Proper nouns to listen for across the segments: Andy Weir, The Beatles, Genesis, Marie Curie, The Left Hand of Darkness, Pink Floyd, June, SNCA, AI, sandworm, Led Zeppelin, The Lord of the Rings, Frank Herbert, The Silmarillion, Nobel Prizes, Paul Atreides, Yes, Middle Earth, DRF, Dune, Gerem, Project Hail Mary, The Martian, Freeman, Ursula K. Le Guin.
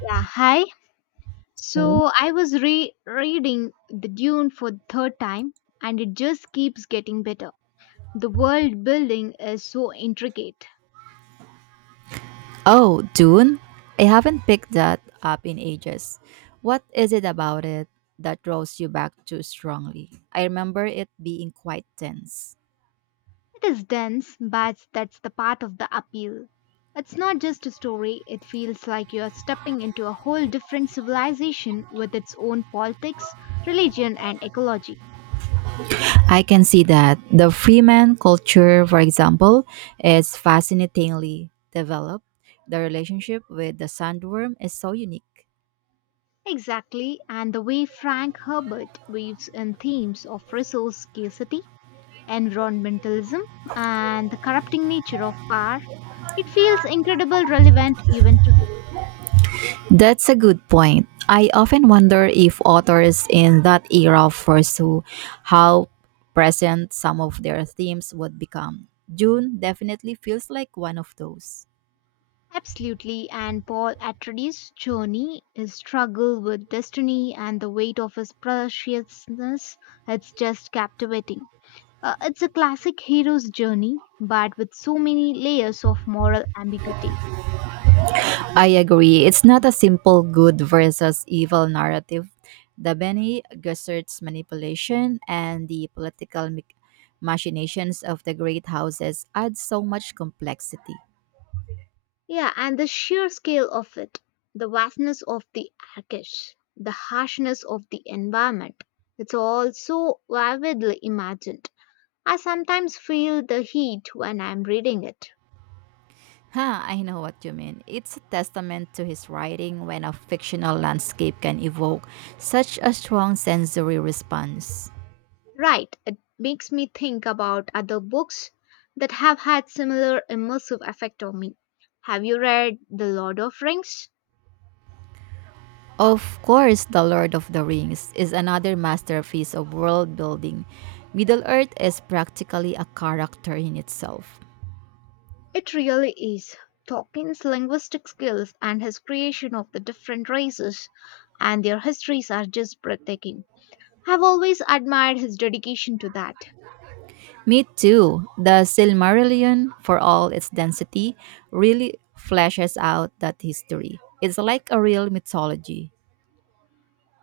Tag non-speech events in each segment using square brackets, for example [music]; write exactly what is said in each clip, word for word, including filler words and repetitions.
Yeah, hi. Okay. So I was re reading the Dune for the third time, and it just keeps getting better. The world building is so intricate. Oh, Dune? I haven't picked that up in ages. What is it about it that draws you back too strongly? I remember it being quite tense. It is dense, but that's the part of the appeal. It's not just a story, it feels like you're stepping into a whole different civilization with its own politics, religion, and ecology. I can see that. The Freeman culture, for example, is fascinatingly developed. The relationship with the sandworm is so unique. Exactly, and the way Frank Herbert weaves in themes of resource scarcity environmentalism, and the corrupting nature of power, it feels incredibly relevant even today. That's a good point. I often wonder if authors in that era foresaw how present some of their themes would become. June definitely feels like one of those. Absolutely, and Paul Atreides' journey, his struggle with destiny, and the weight of his preciousness, it's just captivating. Uh, it's a classic hero's journey, but with so many layers of moral ambiguity. I agree. It's not a simple good versus evil narrative. The Bene Gesserit's manipulation and the political mi- machinations of the great houses add so much complexity. Yeah, and the sheer scale of it, the vastness of the Arctic, the harshness of the environment, it's all so vividly imagined. I sometimes feel the heat when I'm reading it. Ha, I know what you mean. It's a testament to his writing when a fictional landscape can evoke such a strong sensory response. Right, it makes me think about other books that have had similar immersive effect on me. Have you read The Lord of Rings? Of course, The Lord of the Rings is another masterpiece of world building. Middle Earth is practically a character in itself. It really is. Tolkien's linguistic skills and his creation of the different races and their histories are just breathtaking. I've always admired his dedication to that. Me too. The Silmarillion, for all its density, really fleshes out that history. It's like a real mythology.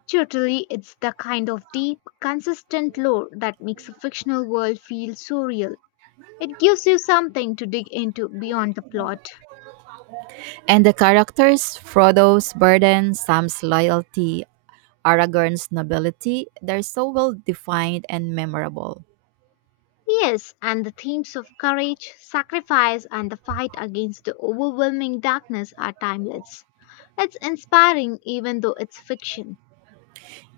Totally, it's the kind of deep, consistent lore that makes a fictional world feel so real. It gives you something to dig into beyond the plot. And the characters Frodo's burden, Sam's loyalty, Aragorn's nobility, they're so well defined and memorable. Yes, and the themes of courage, sacrifice, and the fight against the overwhelming darkness are timeless. It's inspiring even though it's fiction.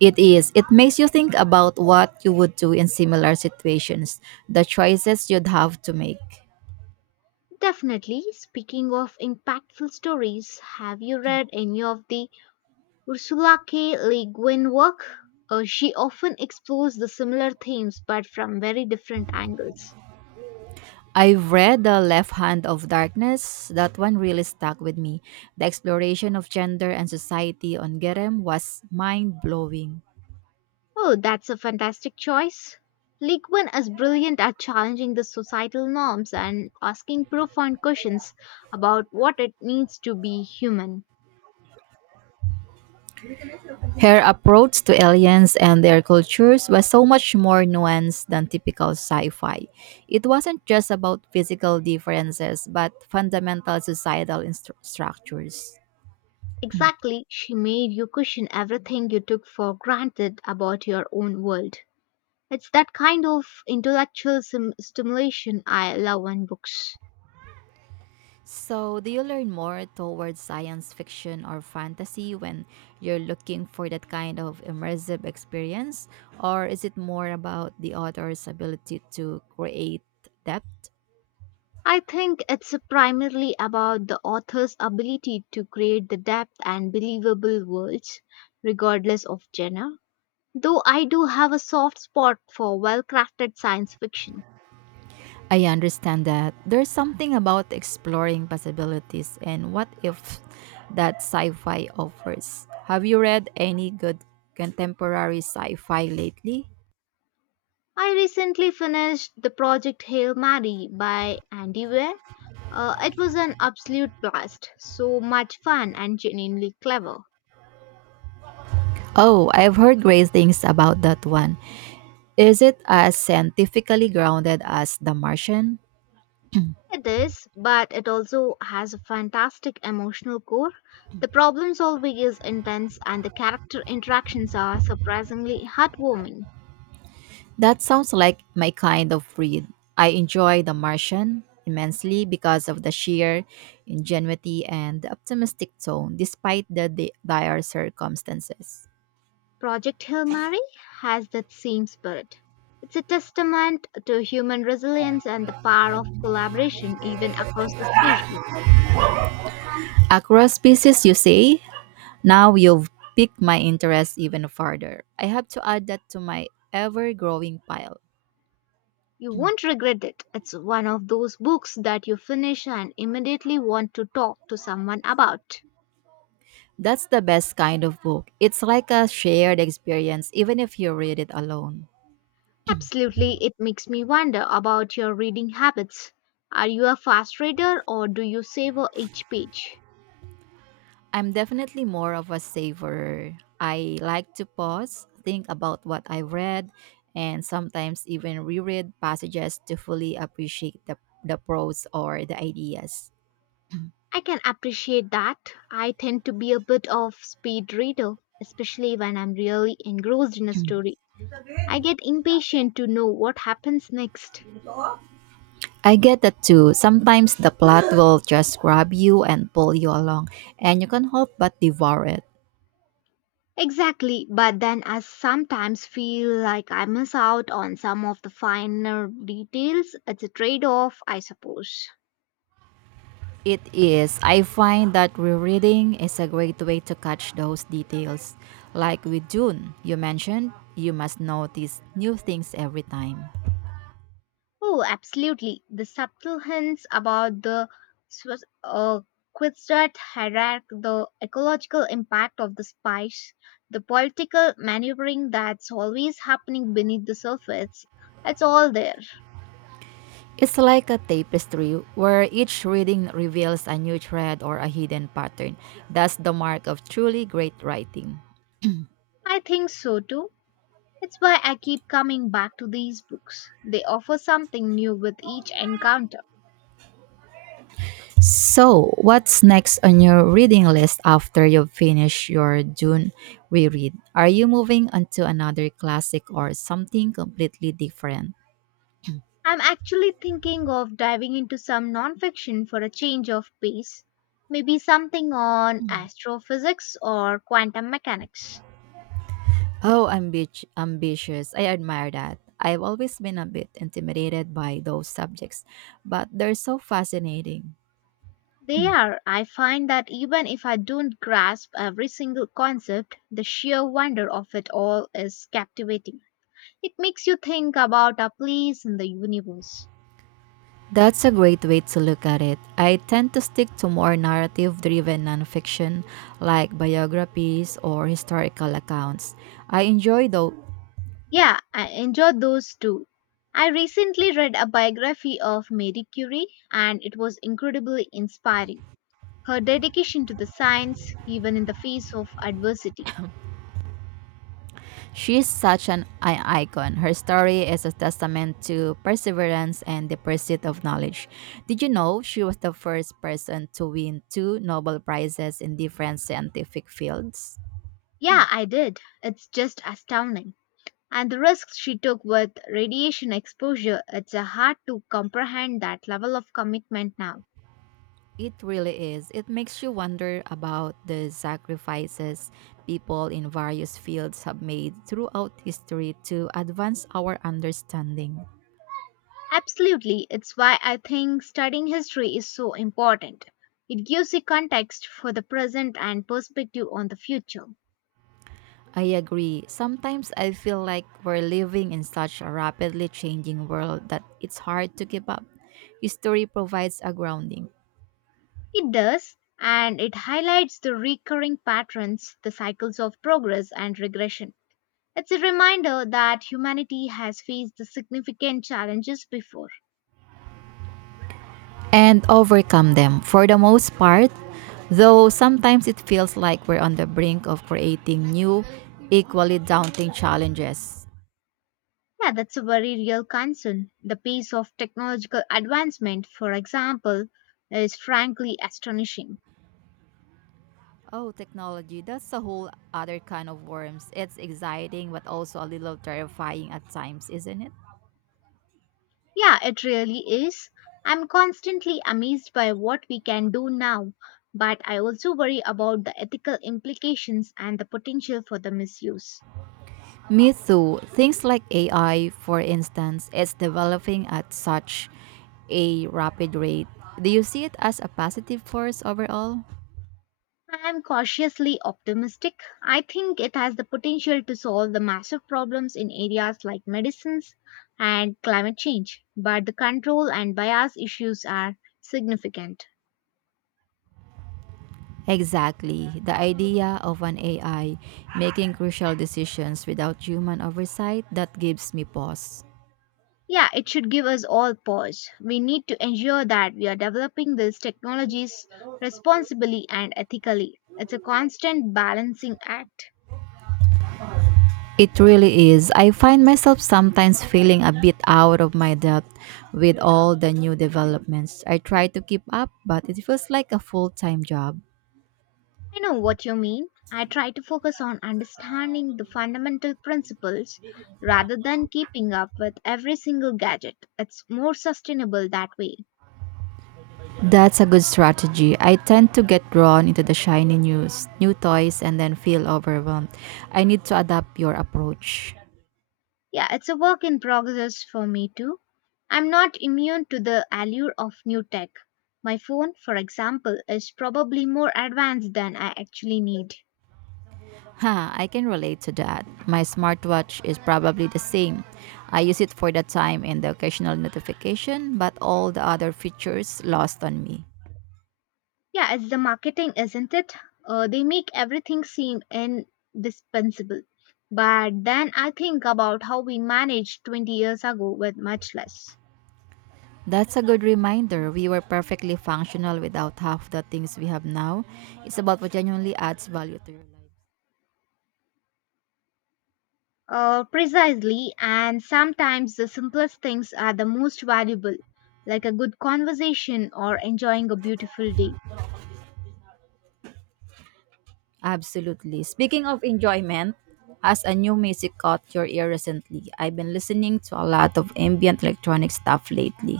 It is. It makes you think about what you would do in similar situations, the choices you'd have to make. Definitely, speaking of impactful stories, have you read any of the Ursula K. Le Guin work, uh, she often explores the similar themes but from very different angles. I've read The Left Hand of Darkness. That one really stuck with me. The exploration of gender and society on Gerem was mind blowing. Oh, that's a fantastic choice. Le Guin is brilliant at challenging the societal norms and asking profound questions about what it means to be human. Her approach to aliens and their cultures was so much more nuanced than typical sci fi. It wasn't just about physical differences, but fundamental societal instru- structures. Exactly, she made you question everything you took for granted about your own world. It's that kind of intellectual sim- stimulation I love in books. So, do you learn more towards science fiction or fantasy when you're looking for that kind of immersive experience? Or is it more about the author's ability to create depth? I think it's primarily about the author's ability to create the depth and believable worlds, regardless of genre. Though I do have a soft spot for well crafted science fiction. I understand that there's something about exploring possibilities and what if that sci fi offers. Have you read any good contemporary sci fi lately? I recently finished the project Hail Mary by Andy Weir. Uh, it was an absolute blast, so much fun and genuinely clever. Oh, I've heard great things about that one. Is it as scientifically grounded as The Martian? It is, but it also has a fantastic emotional core. The problem solving is intense and the character interactions are surprisingly heartwarming. That sounds like my kind of read. I enjoy The Martian immensely because of the sheer ingenuity and the optimistic tone, despite the di- dire circumstances. Project Hail Mary has that same spirit. It's a testament to human resilience and the power of collaboration even across the species. Across species, you say? Now you've piqued my interest even further. I have to add that to my ever growing pile. You won't regret it. It's one of those books that you finish and immediately want to talk to someone about. That's the best kind of book. It's like a shared experience, even if you read it alone. Absolutely, it makes me wonder about your reading habits. Are you a fast reader or do you savor each page? I'm definitely more of a saver. I like to pause, think about what I've read, and sometimes even reread passages to fully appreciate the, the prose or the ideas. I can appreciate that. I tend to be a bit of speed reader, especially when I'm really engrossed in a story. I get impatient to know what happens next. I get that too. Sometimes the plot [gasps] will just grab you and pull you along, and you can't help but devour it. Exactly, but then I sometimes feel like I miss out on some of the finer details. It's a trade off, I suppose. It is. I find that rereading is a great way to catch those details. Like with Dune, you mentioned, you must notice new things every time. Oh, absolutely. The subtle hints about the Swiss, uh, Quistrat hierarchy, the ecological impact of the spice, the political maneuvering that's always happening beneath the surface, it's all there. It's like a tapestry where each reading reveals a new thread or a hidden pattern. That's the mark of truly great writing. I think so too. It's why I keep coming back to these books. They offer something new with each encounter. So, what's next on your reading list after you finish your June reread? Are you moving on to another classic or something completely different? I'm actually thinking of diving into some nonfiction for a change of pace. Maybe something on astrophysics or quantum mechanics. Oh, ambi- ambitious. I admire that. I've always been a bit intimidated by those subjects, but they're so fascinating. They are. I find that even if I don't grasp every single concept, the sheer wonder of it all is captivating. It makes you think about our place in the universe. That's a great way to look at it. I tend to stick to more narrative driven nonfiction like biographies or historical accounts. I enjoy though. Yeah, I enjoyed those too. I recently read a biography of Marie Curie and it was incredibly inspiring. Her dedication to the science, even in the face of adversity. She's such an i- icon. Her story is a testament to perseverance and the pursuit of knowledge. Did you know she was the first person to win two Nobel Prizes in different scientific fields? Yeah, I did. It's just astounding. And the risks she took with radiation exposure, it's uh, hard to comprehend that level of commitment now. It really is. It makes you wonder about the sacrifices people in various fields have made throughout history to advance our understanding. Absolutely, it's why I think studying history is so important. It gives you context for the present and perspective on the future. I agree. Sometimes I feel like we're living in such a rapidly changing world that it's hard to keep up. History provides a grounding It does, and it highlights the recurring patterns, the cycles of progress and regression. It's a reminder that humanity has faced the significant challenges before. and overcome them for the most part, though sometimes it feels like we're on the brink of creating new, equally daunting challenges. Yeah, that's a very real concern. The pace of technological advancement, for example, is frankly astonishing. Oh, technology. That's a whole other kind of worms. It's exciting, but also a little terrifying at times, isn't it? Yeah, it really is. I'm constantly amazed by what we can do now, but I also worry about the ethical implications and the potential for the misuse. Me too. Things like A I, for instance, is developing at such a rapid rate. Do you see it as a positive force overall? I am cautiously optimistic. I think it has the potential to solve the massive problems in areas like medicines and climate change, but the control and bias issues are significant. Exactly. The idea of an A I making crucial decisions without human oversight that gives me pause. Yeah, it should give us all pause. We need to ensure that we are developing these technologies responsibly and ethically. It's a constant balancing act. It really is. I find myself sometimes feeling a bit out of my depth with all the new developments. I try to keep up, but it feels like a full time job. I know what you mean. I try to focus on understanding the fundamental principles rather than keeping up with every single gadget. It's more sustainable that way. That's a good strategy. I tend to get drawn into the shiny news, new toys, and then feel overwhelmed. I need to adapt your approach. Yeah, it's a work in progress for me too. I'm not immune to the allure of new tech. My phone, for example, is probably more advanced than I actually need. Ha, I can relate to that. My smartwatch is probably the same. I use it for the time and the occasional notification, but all the other features lost on me. Yeah, it's the marketing, isn't it? Uh, they make everything seem indispensable. But then I think about how we managed twenty years ago with much less. That's a good reminder. We were perfectly functional without half the things we have now. It's about what genuinely adds value to your life. Uh, precisely, and sometimes the simplest things are the most valuable, like a good conversation or enjoying a beautiful day. Absolutely. Speaking of enjoyment, as a new music caught your ear recently, I've been listening to a lot of ambient electronic stuff lately.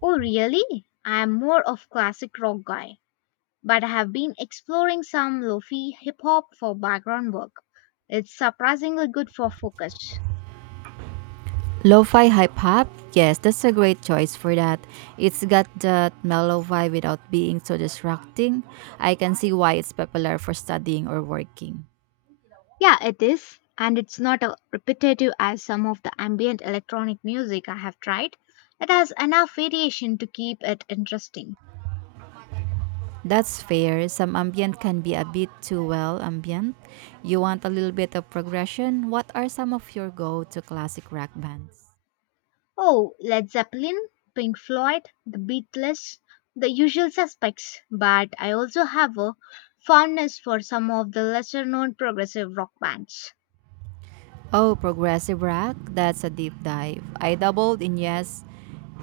Oh, really? I am more of classic rock guy, but I have been exploring some lofi hip hop for background work. It's surprisingly good for focus. Lo-fi hype hop? Yes, that's a great choice for that. It's got that mellow vibe without being so distracting. I can see why it's popular for studying or working. Yeah, it is, and it's not as repetitive as some of the ambient electronic music I have tried. It has enough variation to keep it interesting. That's fair. Some ambient can be a bit too well ambient. You want a little bit of progression. What are some of your go to classic rock bands? Oh, Led Zeppelin, Pink Floyd, The Beatles, the usual suspects, but I also have a fondness for some of the lesser known progressive rock bands. Oh, progressive rock? That's a deep dive. I doubled in Yes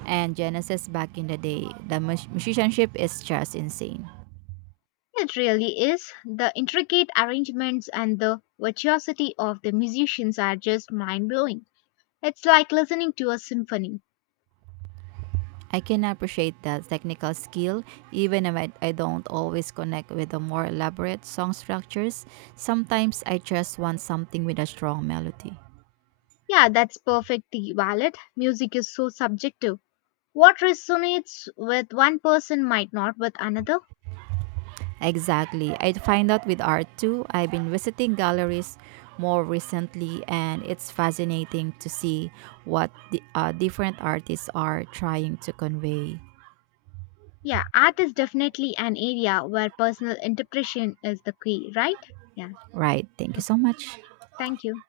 and Genesis back in the day. The mus- musicianship is just insane. It really is. The intricate arrangements and the virtuosity of the musicians are just mind blowing. It's like listening to a symphony. I can appreciate that technical skill, even if I, I don't always connect with the more elaborate song structures. Sometimes I just want something with a strong melody. Yeah, that's perfectly valid. Music is so subjective. What resonates with one person might not with another. Exactly. I'd find out with art too. I've been visiting galleries more recently, and it's fascinating to see what the uh, different artists are trying to convey. Yeah, art is definitely an area where personal interpretation is the key, right? Yeah, Right. Thank so you so much. thank you.